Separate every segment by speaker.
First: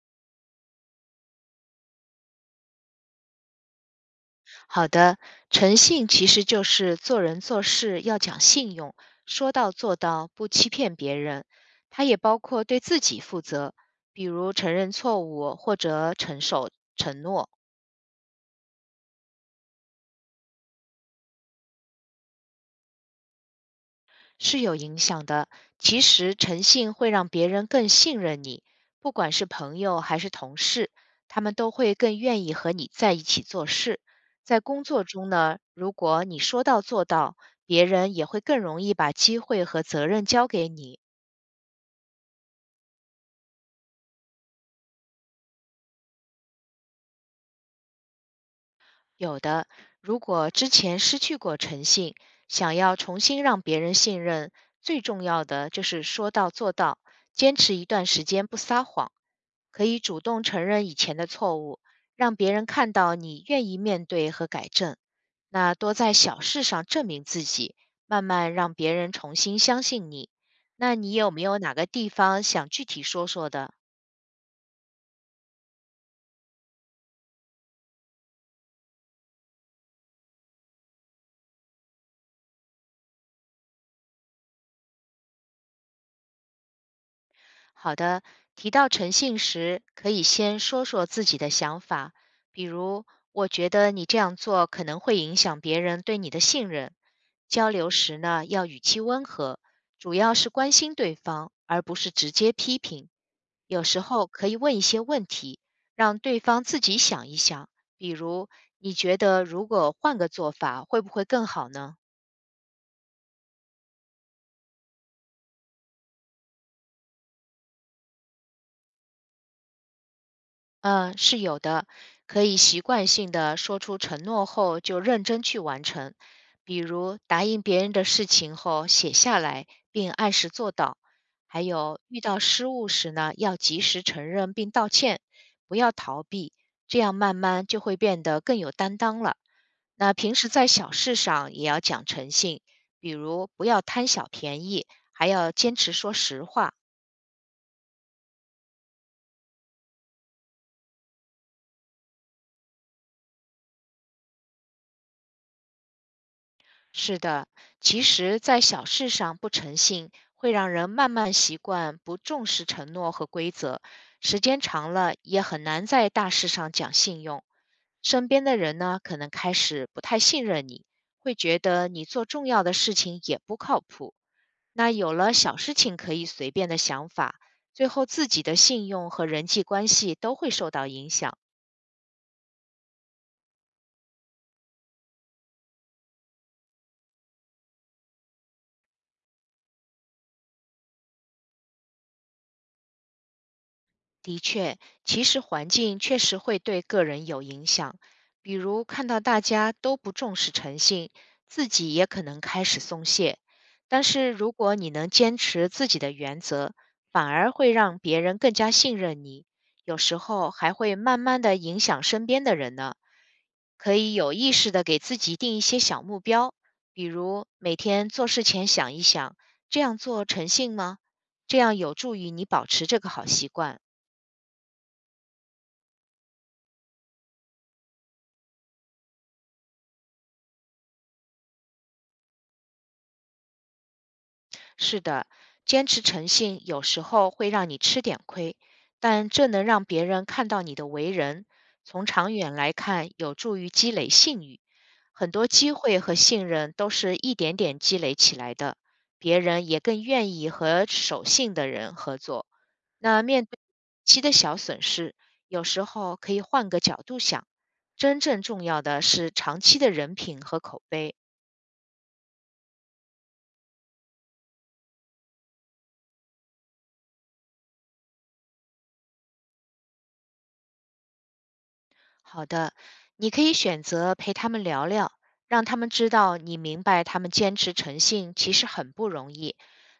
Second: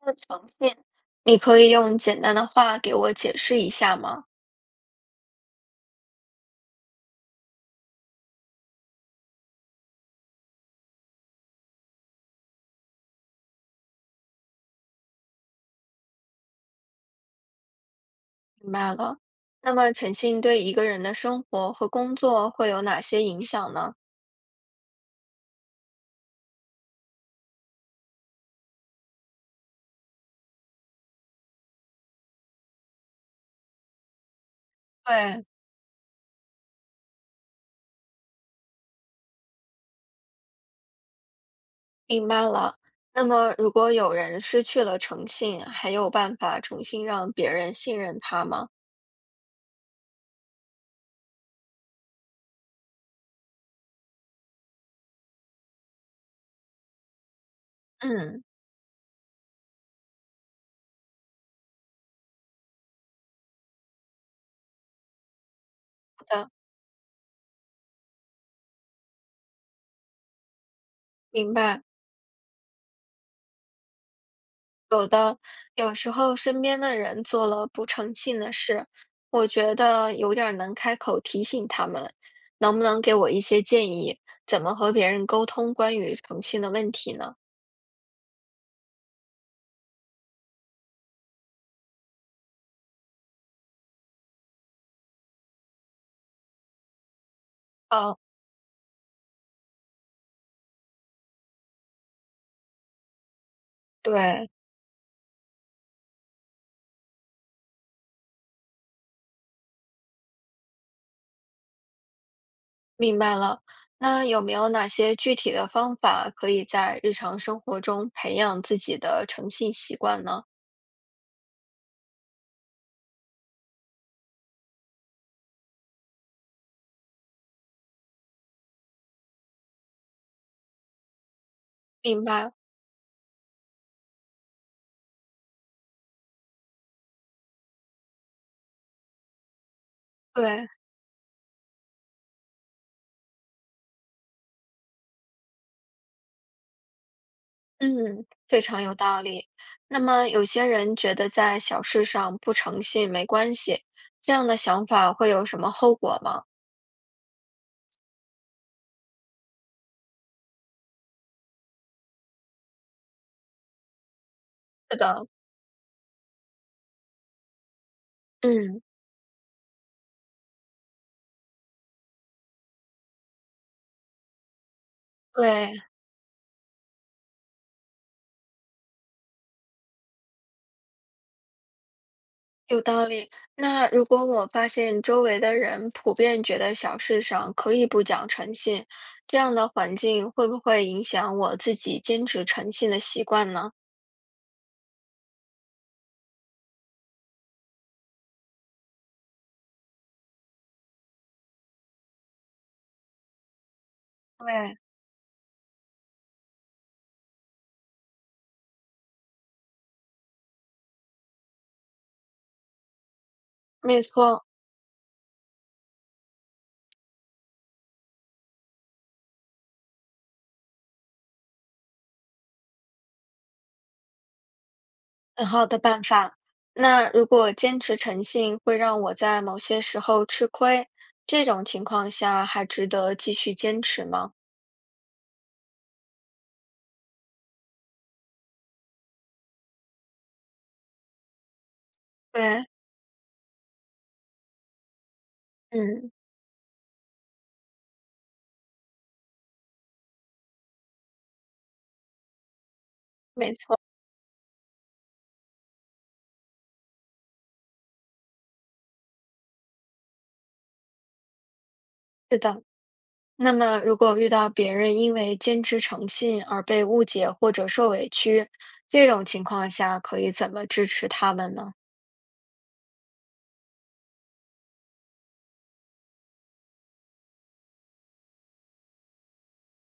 Speaker 1: 那常见，你可以用简单的话给我解释一下吗？
Speaker 2: 好的，诚信其实就是做人做事要讲信用，说到做到，不欺骗别人。它也包括对自己负责，比如承认错误或者承受承诺
Speaker 1: 明白了。那么诚信对一个人的生活和工作会有哪些影响呢？
Speaker 2: 是有影响的。其实诚信会让别人更信任你，不管是朋友还是同事，他们都会更愿意和你在一起做事。在工作中
Speaker 1: 对，
Speaker 2: 呢，如果你说到做到，别人也会更容易把机会和责任交给你。
Speaker 1: 明白了。那么如果有人失去了诚信，还有办法重新让别人信任他吗？
Speaker 2: 有的，如果之前失去过诚信，想要重新让别人信任，最重要的就是说到做到，坚持一段时
Speaker 1: 嗯，
Speaker 2: 间不撒谎，可以主动承认以前的错误，让别人看到你愿意面对和改正。那多在
Speaker 1: 好
Speaker 2: 小
Speaker 1: 的，
Speaker 2: 事上证明自己，慢慢让别人重新相信你。那你有没
Speaker 1: 明
Speaker 2: 有哪
Speaker 1: 白。
Speaker 2: 个地方想具体说说的？
Speaker 1: 有的，有时候身边的人做了不诚信的事，我觉得有点儿难开口提醒他们，能不能给我一些建议，怎么和别人沟通关于诚信的问题呢？
Speaker 2: 好的，提到诚信时，可以先说说自己的想法，比如我觉得你这样做可能会影响别人对你的信任。交流时
Speaker 1: 哦，
Speaker 2: 呢，要语气温和，主要是关心对方，而不是直接批评。有时候可
Speaker 1: 对，
Speaker 2: 以问一些问题，让对方自己想一想，比如你觉得如果换个做法会不会更好呢？
Speaker 1: 明白了。那有没有哪些具体的方法可以在日常生活中培养自己的诚信习惯呢？
Speaker 2: 嗯，是有的，可以习惯性的说出承诺后就认真去完成，比如答应别人的事情后写下来并按时做到，还有遇
Speaker 1: 明
Speaker 2: 到
Speaker 1: 白，
Speaker 2: 失误时呢，要及时承认并道歉，不要逃避，这样慢慢就会变得更有担当了。那平时在
Speaker 1: 对。
Speaker 2: 小事上也要讲诚信，比如不要贪小便宜，还要坚持说实话。
Speaker 1: 嗯，非常有道理。那么，有些人觉得在小事上不诚信没关系，这样的想法会有什么后果吗？
Speaker 2: 是的，其实，在小事上不诚信，会让人慢慢习惯不重视承诺和规则，时间长
Speaker 1: 是
Speaker 2: 了
Speaker 1: 的，
Speaker 2: 也很难在大事上讲信用。身边的人
Speaker 1: 嗯，
Speaker 2: 呢，可能开始不太信任你，会觉得你做重要的事情也不靠谱。那有了小事
Speaker 1: 对，
Speaker 2: 情可以随便的想法，最后自己的信用和人际关系都会受到影响。
Speaker 1: 有道理。那如果我发现周围的人普遍觉得小事上可以不讲诚信，这样的环境会不会影响我自己坚持诚信的习惯呢？
Speaker 2: 的确，其实环境确实会对个人有影响。比如看到大家都不重视诚信，自己也可能开始松懈。但是如果
Speaker 1: 对，
Speaker 2: 你能坚持自己的原则，反而会让别人更加信任你，有时候还会慢慢的影响身边的人呢。可
Speaker 1: 没
Speaker 2: 以有
Speaker 1: 错。
Speaker 2: 意识的给自己定一些小目标，比如每天做事前想一想，这样做诚信吗？这样有助于你保持这个好习惯。
Speaker 1: 很好的办法。那如果坚持诚信会让我在某些时候吃亏，这种情况下还值得继续坚持吗？
Speaker 2: 是的，坚持诚信有时候会让你吃点亏，但这能让别人看到你的为人，从长远
Speaker 1: 对，
Speaker 2: 来看有助于积累信誉。很多机会
Speaker 1: 嗯，
Speaker 2: 和信任都是一点点积累起来的，别人也更愿意和守信的人合作。那面
Speaker 1: 没
Speaker 2: 对
Speaker 1: 错，
Speaker 2: 其的小损失，有时候可以换个角度想，真正重要的是长期的人品和口碑。
Speaker 1: 是的。那么，如果遇到别人因为坚持诚信而被误解或者受委屈，这种情况下可以怎么支持他们呢？
Speaker 2: 好的，你可以选择陪他们聊聊，让他们知道你明白他们坚持诚信其实很不容易。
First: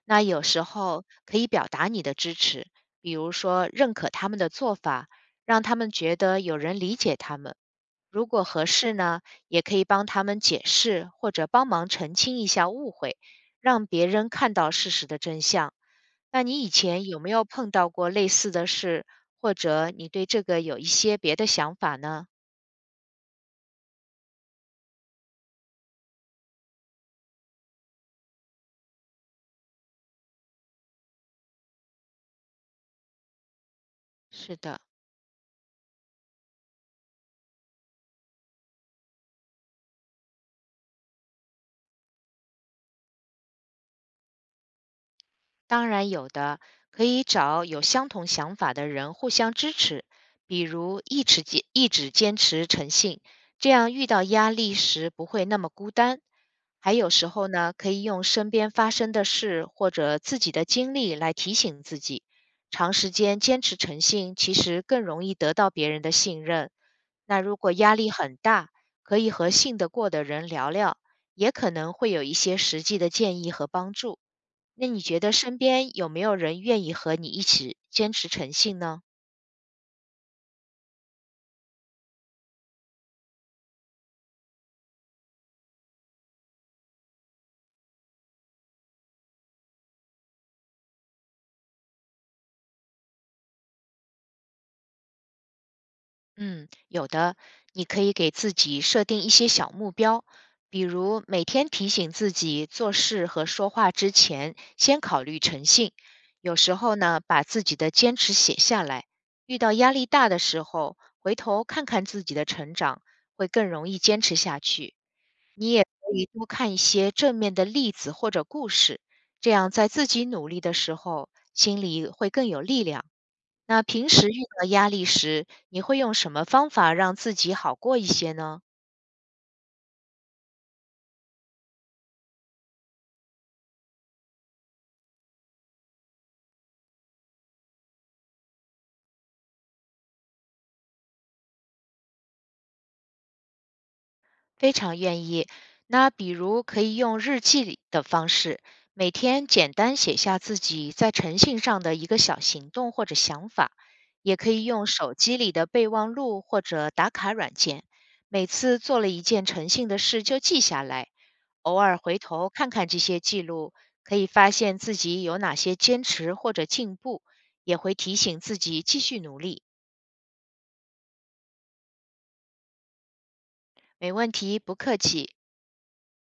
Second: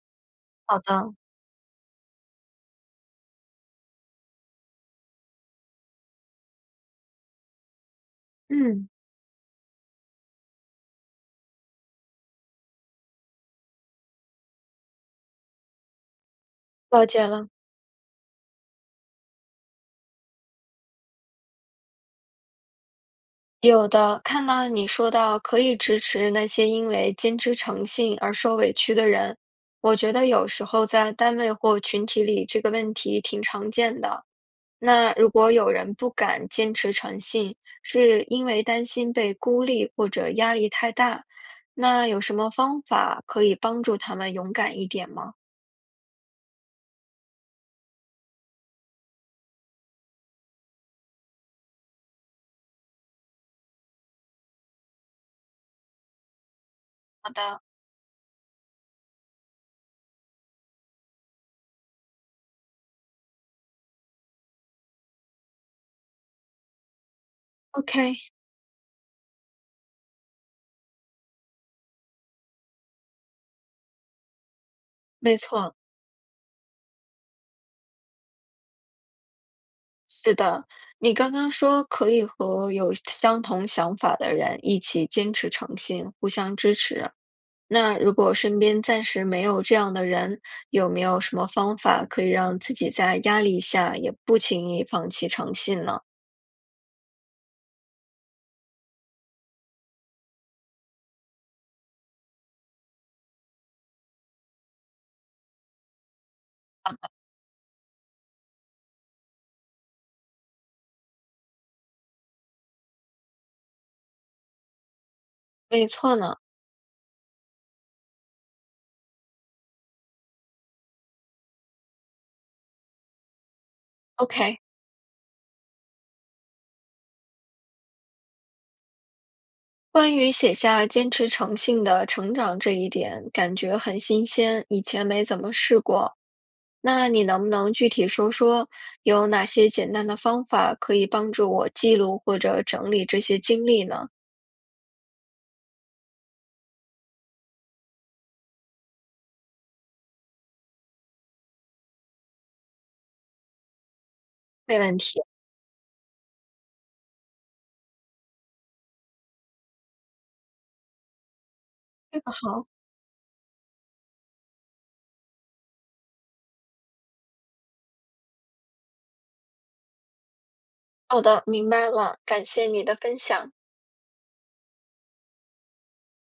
Speaker 2: 那有时
Speaker 1: 好
Speaker 2: 候
Speaker 1: 的，
Speaker 2: 可以表达你的支持，比如说认可他们的做法，让他们觉得有人理解他们。如果合
Speaker 1: 嗯，
Speaker 2: 适呢，也可以帮他们解释或者帮忙澄清一下误会，让别人看到事实的真相。那你以
Speaker 1: 了
Speaker 2: 前有
Speaker 1: 解
Speaker 2: 没有
Speaker 1: 了。
Speaker 2: 碰到过类似的事，或者你对这个有一些别的想法呢？
Speaker 1: 有的，看到你说到可以支持那些因为坚持诚信而受委屈的人，我觉得有时候在单位或群体里这个问题挺常见的。
Speaker 2: 是的，
Speaker 1: 那如果有人不敢坚持诚信，是因为担心被孤立或者压力太大，那有什么方法可以帮助他们勇敢一点吗？
Speaker 2: 当然有的，可以找有相同想法的人互相支持，比如一直坚持诚信，这样遇到压力时不会那么孤单。还有时
Speaker 1: 好
Speaker 2: 候
Speaker 1: 的
Speaker 2: 呢，可以用身边发生的事或者自己的经历来提醒自己，长时间坚持诚信，其实更容易得到别人的信任。那如果压力
Speaker 1: ，OK，
Speaker 2: 很大，可以和信得过的人聊聊，也可能会有一些实际的建议和帮助。那你觉得
Speaker 1: 没
Speaker 2: 身
Speaker 1: 错。
Speaker 2: 边有没有人愿意和你一起坚持诚信呢？
Speaker 1: 是的，你刚刚说可以和有相同想法的人一起坚持诚信，互相支持。那如果身边暂时没有这样的人，有没有什么方法可以让自己在压力下也不轻易放弃诚信呢？
Speaker 2: 嗯，有的，你可以给自己设定一些小目标，比如每天提醒自己做事和说话之前先考虑诚信。有时候呢，把自己的坚持写下来，遇到压力大的时候，回头看看自己的成长，会更容易坚持下去。你也
Speaker 1: 没
Speaker 2: 可
Speaker 1: 错
Speaker 2: 以
Speaker 1: 呢。
Speaker 2: 多看一些正面的例子或者故事，这样在自己努力的时候，心里会更有力量。那平时遇
Speaker 1: OK，
Speaker 2: 到压力时，你会用什么方法让自己好过一些呢？
Speaker 1: 关于写下坚持诚信的成长这一点，感觉很新鲜，以前没怎么试过。那你能不能具体说说有哪些简单的方法可以帮助我记录或者整理这些经历呢？
Speaker 2: 非常愿意。那比如可以用日记的方式，每天简单写下自己在诚信上的一个小行动或者想法，也可以
Speaker 1: 没
Speaker 2: 用
Speaker 1: 问
Speaker 2: 手
Speaker 1: 题，
Speaker 2: 机里的备忘录或者打卡软件，每次做了一件诚信的事就记下来，偶尔回
Speaker 1: 这个
Speaker 2: 头
Speaker 1: 好，
Speaker 2: 看看这些记录，可以发现自己有哪些坚持或者进步，也会提醒自己继续努力。
Speaker 1: 好的，明白了，感谢你的分享。
Speaker 2: 没问题，不客气。